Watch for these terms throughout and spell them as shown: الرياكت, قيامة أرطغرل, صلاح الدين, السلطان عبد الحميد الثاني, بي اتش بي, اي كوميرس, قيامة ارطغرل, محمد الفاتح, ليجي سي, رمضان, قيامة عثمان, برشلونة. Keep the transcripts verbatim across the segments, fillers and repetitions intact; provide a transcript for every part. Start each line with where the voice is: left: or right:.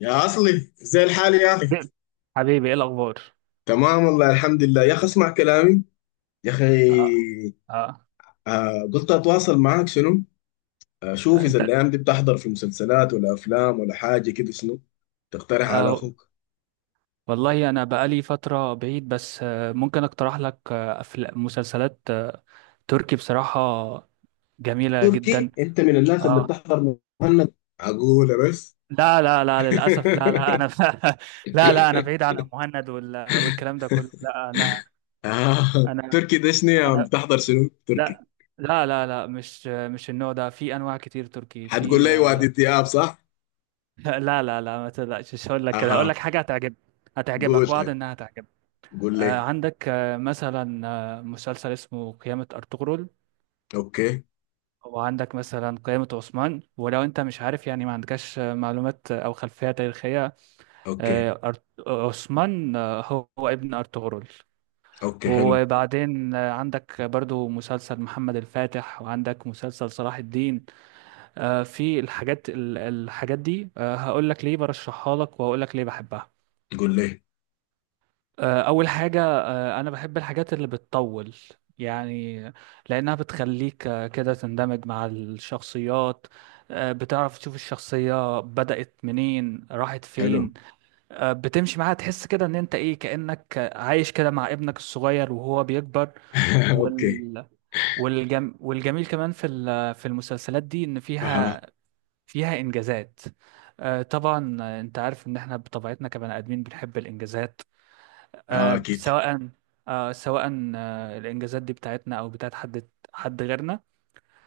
left: يا عصلي زي الحال يا اخي.
right: إيه؟ حبيبي، ايه الاخبار؟
left: تمام والله، الحمد لله يا اخي، اسمع كلامي يا اخي.
right: اه. اه.
left: آه قلت اتواصل معاك شنو؟ اشوف اذا
right: انت...
left: الايام دي بتحضر في مسلسلات ولا افلام ولا حاجه كده، شنو تقترح على
right: آه
left: اخوك؟
right: والله انا بقالي فتره بعيد، بس آه ممكن اقترح لك آه أفلام- مسلسلات، آه تركي بصراحه، جميله جدا.
left: تركي؟ انت من الناس اللي
right: اه،
left: بتحضر مهند عقولة بس؟
right: لا لا لا، للاسف، لا لا، انا لا لا، انا بعيد عن المهند وال... والكلام ده كله، لا. انا
left: آه.
right: انا
left: تركي ده شنو يا عم؟
right: انا
left: بتحضر شنو
right: لا
left: تركي؟
right: لا لا لا، مش مش النوع ده، في انواع كتير تركي،
left: هتقول
right: في
left: لي
right: آه،
left: وادي دياب صح؟
right: لا لا لا، ما تقلقش، مش هقول لك كده، هقول لك
left: اها،
right: حاجه هتعجبك،
left: قول
right: هتعجبك، وعد
left: طيب،
right: انها هتعجبك.
left: قول
right: آه،
left: لي.
right: عندك آه، مثلا آه، مسلسل اسمه قيامة أرطغرل،
left: اوكي،
right: وعندك مثلا قيامة عثمان. ولو انت مش عارف يعني، ما عندكش آه، معلومات آه، او خلفية تاريخية،
left: اوكي،
right: آه، أرط- عثمان آه، هو هو ابن أرطغرل.
left: اوكي، حلو،
right: وبعدين آه، عندك برضو مسلسل محمد الفاتح، وعندك مسلسل صلاح الدين. آه، في الحاجات ال- الحاجات دي هقول لك ليه برشحها لك، وهقول لك ليه بحبها.
left: قول لي،
right: آه، أول حاجة، آه، أنا بحب الحاجات اللي بتطول، يعني لأنها بتخليك آه، كده تندمج مع الشخصيات. آه، بتعرف تشوف الشخصية بدأت منين، راحت
left: حلو،
right: فين. آه، بتمشي معاها، تحس كده إن أنت إيه، كأنك عايش كده مع ابنك الصغير وهو بيكبر.
left: اوكي،
right: وال... والجم... والجميل كمان في ال- في المسلسلات دي إن
left: اها،
right: فيها، فيها إنجازات. آه، طبعا آه، أنت عارف إن إحنا بطبيعتنا كبني آدمين بنحب الإنجازات،
left: اه
right: آه،
left: اكيد.
right: سواء آه، سواء آه، الإنجازات دي بتاعتنا أو بتاعت حد حد غيرنا،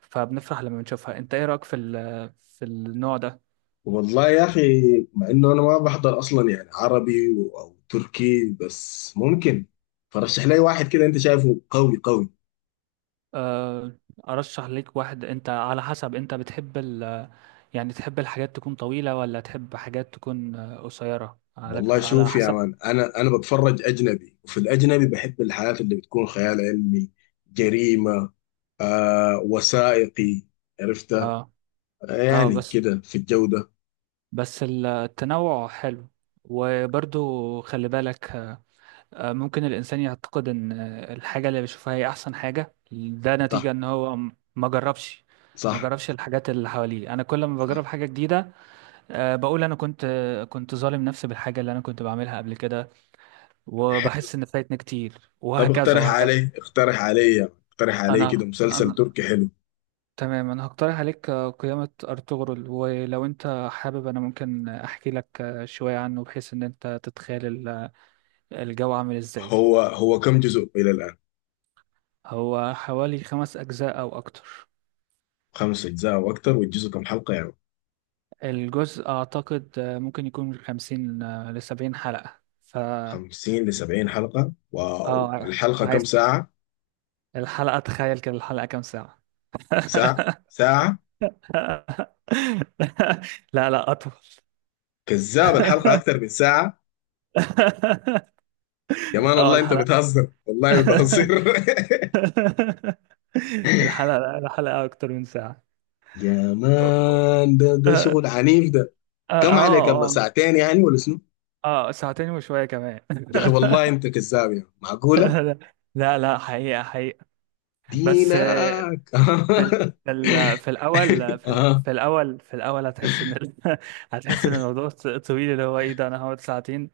right: فبنفرح لما بنشوفها. أنت إيه رأيك في ال- في النوع ده؟
left: والله يا اخي، مع انه انا ما بحضر اصلا يعني عربي و- او تركي، بس ممكن فرشح لي واحد كده انت شايفه قوي قوي.
right: آه، أرشح ليك واحد. أنت على حسب، أنت بتحب ال... يعني تحب الحاجات تكون طويلة، ولا تحب حاجات تكون آه، قصيرة، على
left: والله
right: على
left: شوف يا
right: حسب.
left: مان، انا انا بتفرج اجنبي، وفي الاجنبي بحب الحاجات اللي بتكون خيال علمي، جريمة، آه وثائقي، عرفتها.
right: اه.
left: آه
right: اه
left: يعني
right: بس،
left: كده في الجودة.
right: بس التنوع حلو. وبرضو خلي بالك، آه، آه، ممكن الإنسان يعتقد إن آه، الحاجة اللي بيشوفها هي أحسن حاجة، ده نتيجة
left: صح،
right: إن هو م- ما جربش، ما
left: صح،
right: جربش الحاجات اللي حواليه. أنا كل ما بجرب
left: صح.
right: حاجة جديدة، آه، بقول أنا كنت آه، كنت ظالم نفسي بالحاجة اللي أنا كنت بعملها قبل كده، وبحس إن فايتني كتير،
left: طب
right: وهكذا
left: اقترح
right: وهكذا.
left: علي، اقترح علي، اقترح علي كده
right: أنا
left: مسلسل
right: أنا
left: تركي حلو.
right: تمام، أنا هقترح عليك آه، قيامة أرطغرل. ولو أنت حابب أنا ممكن أحكي لك آه، شوية عنه، بحيث إن أنت تتخيل ال- الجو عامل إزاي.
left: هو هو كم جزء إلى الآن؟
right: هو حوالي خمس أجزاء أو أكتر.
left: خمس أجزاء أو أكتر، والجزء كم حلقة يعني؟
right: الجزء أعتقد آه، ممكن يكون من خمسين آه، لسبعين حلقة. ف
left: خمسين لسبعين حلقة، واو!
right: اه
left: والحلقة كم
right: عايز
left: ساعة؟
right: الحلقة، تخيل كده الحلقة كام ساعة؟
left: ساعة ساعة؟
right: لا لا، أطول.
left: كذاب، الحلقة أكتر من ساعة؟ يا مان
right: اه
left: والله أنت
right: الحلقة،
left: بتهزر، والله بتهزر.
right: الحلقة الحلقة أكتر من ساعة.
left: يا مان، ده ده
right: اه.
left: شغل عنيف ده.
right: اه.
left: كم عليك الله،
right: اه.
left: ساعتين يعني ولا شنو؟
right: آه، ساعتين وشوية كمان.
left: يا أخي والله أنت كذاب، يعني معقولة
right: لا. لا لا، حقيقة حقيقة.
left: دينك؟
right: بس في ال... في ال... في الاول في ال...
left: آه.
right: في الاول في الاول هتحس ان ال... هتحس ان الموضوع ط- طويل، اللي هو ايه ده، انا هقعد ساعتين؟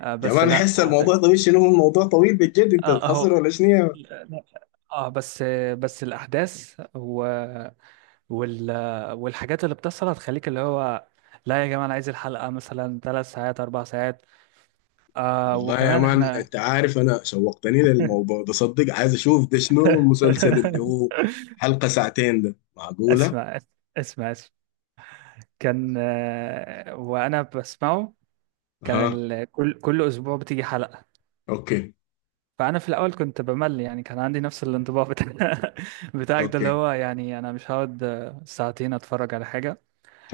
right: آه
left: يا
right: بس
left: مان
right: لا
left: أحس
right: هت...
left: الموضوع طويل؟ شنو هو الموضوع طويل بالجد؟ أنت
right: اه اهو
left: بتهزر ولا شنو يا؟
right: لا. اه بس بس الاحداث و... وال... والحاجات اللي بتحصل هتخليك اللي هو، لا يا جماعه، انا عايز الحلقه مثلا ثلاث ساعات، اربع ساعات. آه
left: والله يا
right: وكمان
left: مان
right: احنا
left: انت عارف، انا شوقتني للموضوع ده صدق، عايز اشوف ده شنو المسلسل اللي هو حلقة ساعتين ده،
right: اسمع،
left: معقولة؟
right: اسمع اسمع. كان آه، وانا بسمعه، كان
left: اها،
right: ال... كل كل اسبوع بتيجي حلقه،
left: اوكي،
right: فانا في الاول كنت بمل، يعني كان عندي نفس الانطباع بتاع بتاعك ده، اللي
left: اوكي،
right: هو يعني انا مش هقعد آه، ساعتين اتفرج على حاجه.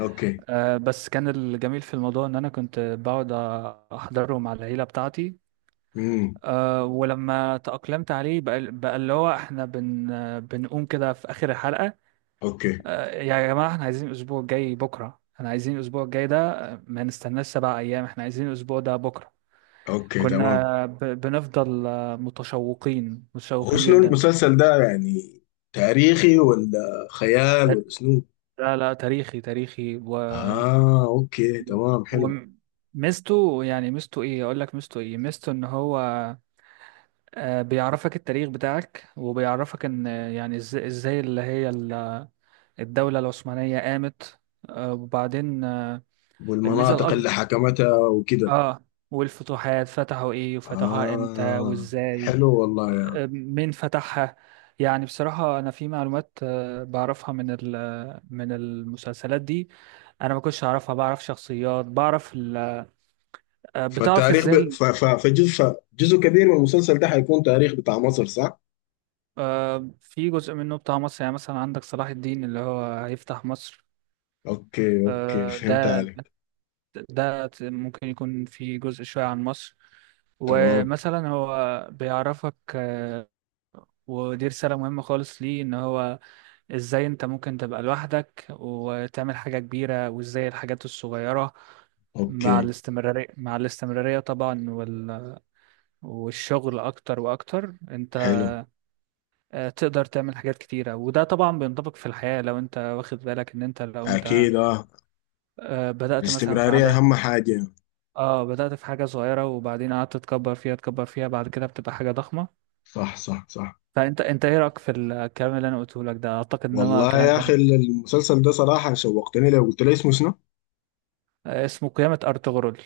left: اوكي،
right: آه، بس كان الجميل في الموضوع ان انا كنت بقعد احضره مع العيله بتاعتي.
left: امم،
right: آه، ولما تأقلمت عليه بقى, بقى اللي هو احنا بن... آه، بنقوم كده في اخر الحلقه،
left: اوكي،
right: آه، يا جماعه احنا عايزين الاسبوع الجاي بكره، احنا عايزين الاسبوع الجاي ده، آه، ما نستناش سبع ايام، احنا عايزين الاسبوع ده بكره.
left: اوكي، تمام.
right: كنا ب- بنفضل آه، متشوقين،
left: هو
right: متشوقين
left: شنو
right: جدا.
left: المسلسل ده يعني، تاريخي ولا خيال ولا شنو؟
right: لا لا، تاريخي، تاريخي. و
left: اه اوكي تمام حلو.
right: وميزته، يعني ميزته ايه، اقول لك ميزته ايه، ميزته ان هو آه، بيعرفك التاريخ بتاعك، وبيعرفك ان آه، يعني إز- ازاي اللي هي ال- الدولة العثمانية قامت. آه، وبعدين آه، الميزة
left: والمناطق
right: الاكبر،
left: اللي حكمتها وكده.
right: اه، والفتوحات، فتحوا ايه، وفتحوها امتى،
left: اه،
right: وازاي،
left: حلو والله.
right: مين فتحها. يعني بصراحة أنا في معلومات آه، بعرفها من ال- آه، من المسلسلات دي، أنا ما كنتش أعرفها. بعرف شخصيات، بعرف ال- آه، بتعرف
left: فالتاريخ ب...
right: إزاي ال-
left: ف... ف... فجزء ف... جزء كبير من المسلسل ده حيكون تاريخ بتاع مصر، صح؟
right: آه، في جزء منه بتاع مصر. يعني مثلا عندك صلاح الدين اللي هو هيفتح مصر.
left: اوكي، اوكي،
right: آه،
left: فهمت
right: ده
left: عليك.
right: ده ممكن يكون في جزء شوية عن مصر.
left: تمام.
right: ومثلا هو بيعرفك آه، ودي رسالة مهمة خالص ليه، إن هو ازاي انت ممكن تبقى لوحدك وتعمل حاجة كبيرة، وازاي الحاجات الصغيرة مع
left: اوكي
right: الاستمرارية، مع الاستمرارية طبعا وال... والشغل أكتر وأكتر، أنت
left: حلو.
right: آه، تقدر تعمل حاجات كتيرة. وده طبعا بينطبق في الحياة، لو أنت واخد بالك إن أنت لو أنت
left: اكيد اه،
right: آه، بدأت مثلا في
left: الاستمرارية
right: عدد،
left: اهم حاجة.
right: آه بدأت في حاجة صغيرة، وبعدين قعدت تكبر فيها، تكبر فيها، بعد كده بتبقى حاجة ضخمة.
left: صح، صح، صح.
right: فأنت أنت إيه رأيك في الكلام اللي أنا قلته لك ده؟ أعتقد إن هو
left: والله
right: كلام
left: يا اخي،
right: غريب.
left: المسلسل ده صراحة شوقتني، لو قلت لي اسمه شنو؟
right: آه، اسمه قيامة أرطغرل.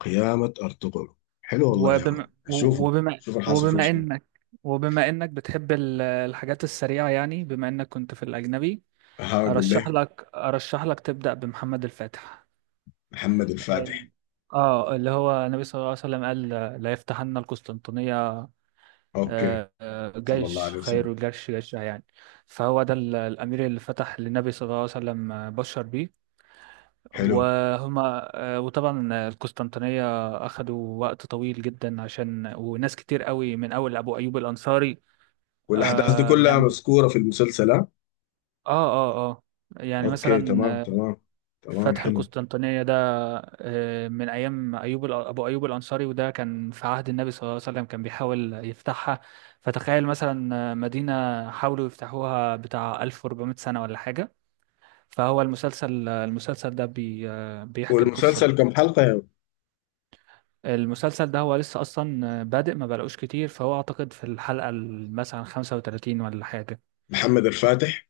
left: قيامة ارطغرل. حلو والله يا
right: وبما
left: عم
right: و-
left: نشوفه،
right: وبما
left: شوف الحاصل فيه
right: وبما
left: شنو.
right: انك، وبما انك بتحب ال- الحاجات السريعة، يعني بما انك كنت في الأجنبي،
left: هقول
right: ارشح
left: لك،
right: لك ارشح لك تبدأ بمحمد الفاتح.
left: محمد
right: اه.
left: الفاتح.
right: آه، اللي هو النبي صلى الله عليه وسلم قال لا يفتحن القسطنطينية،
left: اوكي.
right: آه، آه،
left: صلى الله
right: جيش
left: عليه وسلم.
right: خير الجيش جيشها يعني، فهو ده ال- الأمير اللي فتح، للنبي صلى الله عليه وسلم آه، بشر بيه.
left: حلو.
right: وهما آه، وطبعا القسطنطينية أخدوا وقت طويل جدا عشان، وناس كتير قوي، من أول أبو أيوب الأنصاري.
left: والاحداث دي
right: آه
left: كلها
right: يعني
left: مذكورة في المسلسل، ها؟
right: آه آه آه يعني
left: اوكي،
right: مثلا
left: تمام،
right: آه،
left: تمام، تمام.
right: فتح
left: حلو.
right: القسطنطينية ده آه، من أيام أيوب الأ- أبو أيوب الأنصاري، وده كان في عهد النبي صلى الله عليه وسلم، كان بيحاول يفتحها. فتخيل مثلا آه، مدينة حاولوا يفتحوها بتاع ألف وأربعمئة سنة ولا حاجة. فهو المسلسل، المسلسل ده بي آه، بيحكي القصة
left: والمسلسل
right: دي.
left: كم حلقة يا؟
right: المسلسل ده هو لسه اصلا بادئ، ما بلاقوش كتير، فهو اعتقد في الحلقه ال- مثلا خمسة وتلاتين ولا حاجه.
left: محمد الفاتح.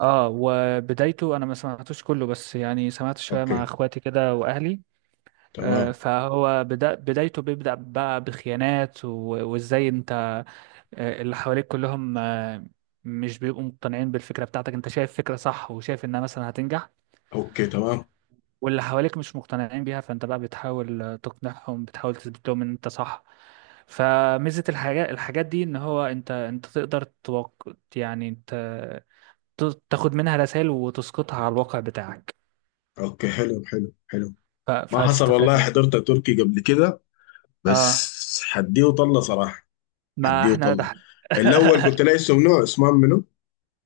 right: اه وبدايته انا ما سمعتوش كله، بس يعني سمعت شويه مع
left: اوكي
right: اخواتي كده واهلي. آه،
left: تمام.
right: فهو بدا، بدايته بيبدا بقى بخيانات، و- وازاي انت آه، اللي حواليك كلهم آه، مش بيبقوا مقتنعين بالفكره بتاعتك، انت شايف فكره صح وشايف انها مثلا هتنجح،
left: اوكي تمام.
right: واللي حواليك مش مقتنعين بيها، فانت بقى بتحاول تقنعهم، بتحاول تثبت لهم ان انت صح. فميزة الحاجات الحاجات دي ان هو، انت انت تقدر توق... يعني انت ت- تاخد منها رسائل وتسقطها على الواقع بتاعك،
left: اوكي حلو حلو حلو.
right: ف...
left: ما حصل
right: فهتستفاد
left: والله،
right: يعني.
left: حضرت تركي قبل كده
right: اه،
left: بس حديه وطلة صراحة.
right: ما
left: حديه
right: احنا
left: وطلة.
right: ده.
left: الاول قلت لي اسم، نوع اسمه منو؟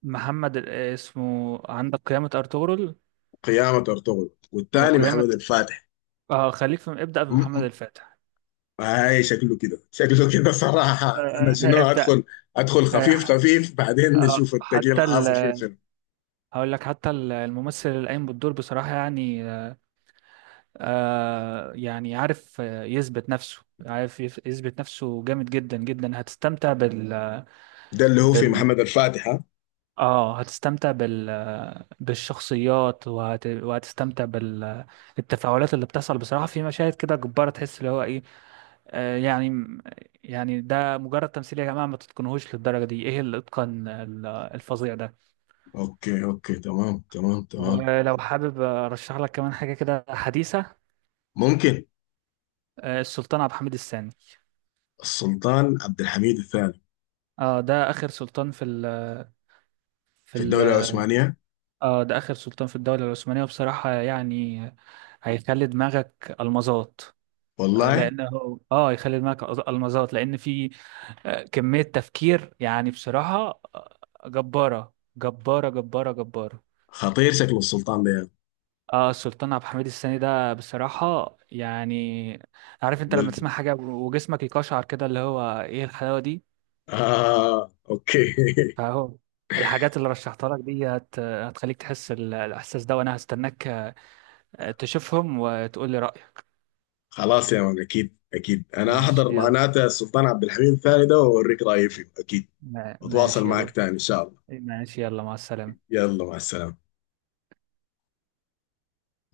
right: محمد ال- اسمه عندك قيامة ارطغرل
left: قيامة ارطغرل، والثاني محمد
right: وقيامة
left: الفاتح.
right: اه، خليك في، ابدأ
left: م-
right: بمحمد
left: م-
right: الفاتح.
left: هاي شكله كده، شكله كده صراحة، انا
right: آه،
left: شنو
right: ابدأ.
left: ادخل؟ ادخل خفيف
right: آه،
left: خفيف، بعدين
right: آه،
left: نشوف التقيل
right: حتى ال
left: حاصل فيه شنو.
right: هقول لك حتى ال- الممثل اللي قايم بالدور بصراحة يعني، آه يعني عارف آه، يثبت نفسه، عارف يف- يثبت نفسه جامد جدا جدا. هتستمتع بال
left: ده اللي هو في
right: بال
left: محمد الفاتح، ها؟
right: اه، هتستمتع بال بالشخصيات، وهت... وهتستمتع بالتفاعلات اللي بتحصل. بصراحة في مشاهد كده جبارة، تحس اللي هو ايه، آه يعني يعني ده مجرد تمثيل يا جماعة، ما تتقنهوش للدرجة دي، ايه الاتقان ال- الفظيع ده.
left: اوكي، اوكي، تمام، تمام، تمام.
right: ولو حابب ارشح لك كمان حاجة كده حديثة،
left: ممكن.
right: آه، السلطان عبد الحميد الثاني.
left: السلطان عبد الحميد الثاني.
right: اه ده اخر سلطان في ال في
left: في
right: ال
left: الدولة العثمانية.
right: اه ده اخر سلطان في الدولة العثمانية. وبصراحة يعني هيخلي دماغك المظات، آه،
left: والله.
right: لان هو اه هيخلي دماغك أز- المظات، لان في آه، كمية تفكير، يعني بصراحة آه، جبارة، جبارة، جبارة، جبارة.
left: خطير شكل السلطان ده يعني.
right: اه السلطان عبد الحميد الثاني ده بصراحة يعني، عارف انت لما
left: وال...
right: تسمع حاجة وجسمك يقشعر كده، اللي هو ايه الحلاوة دي.
left: آه اوكي.
right: فاهو الحاجات اللي رشحتها لك دي هت... هتخليك تحس ال- الإحساس ده، وأنا هستناك آه، تشوفهم وتقول لي رأيك.
left: خلاص يا مان، اكيد اكيد انا احضر
right: ماشي يلا.
left: معناته السلطان عبد الحميد الثاني ده واوريك رايي فيه اكيد.
right: ما-
left: اتواصل
right: ماشي
left: معك
right: يلا.
left: تاني ان شاء الله.
right: ماشي يلا، مع السلامة.
left: يلا مع السلامة.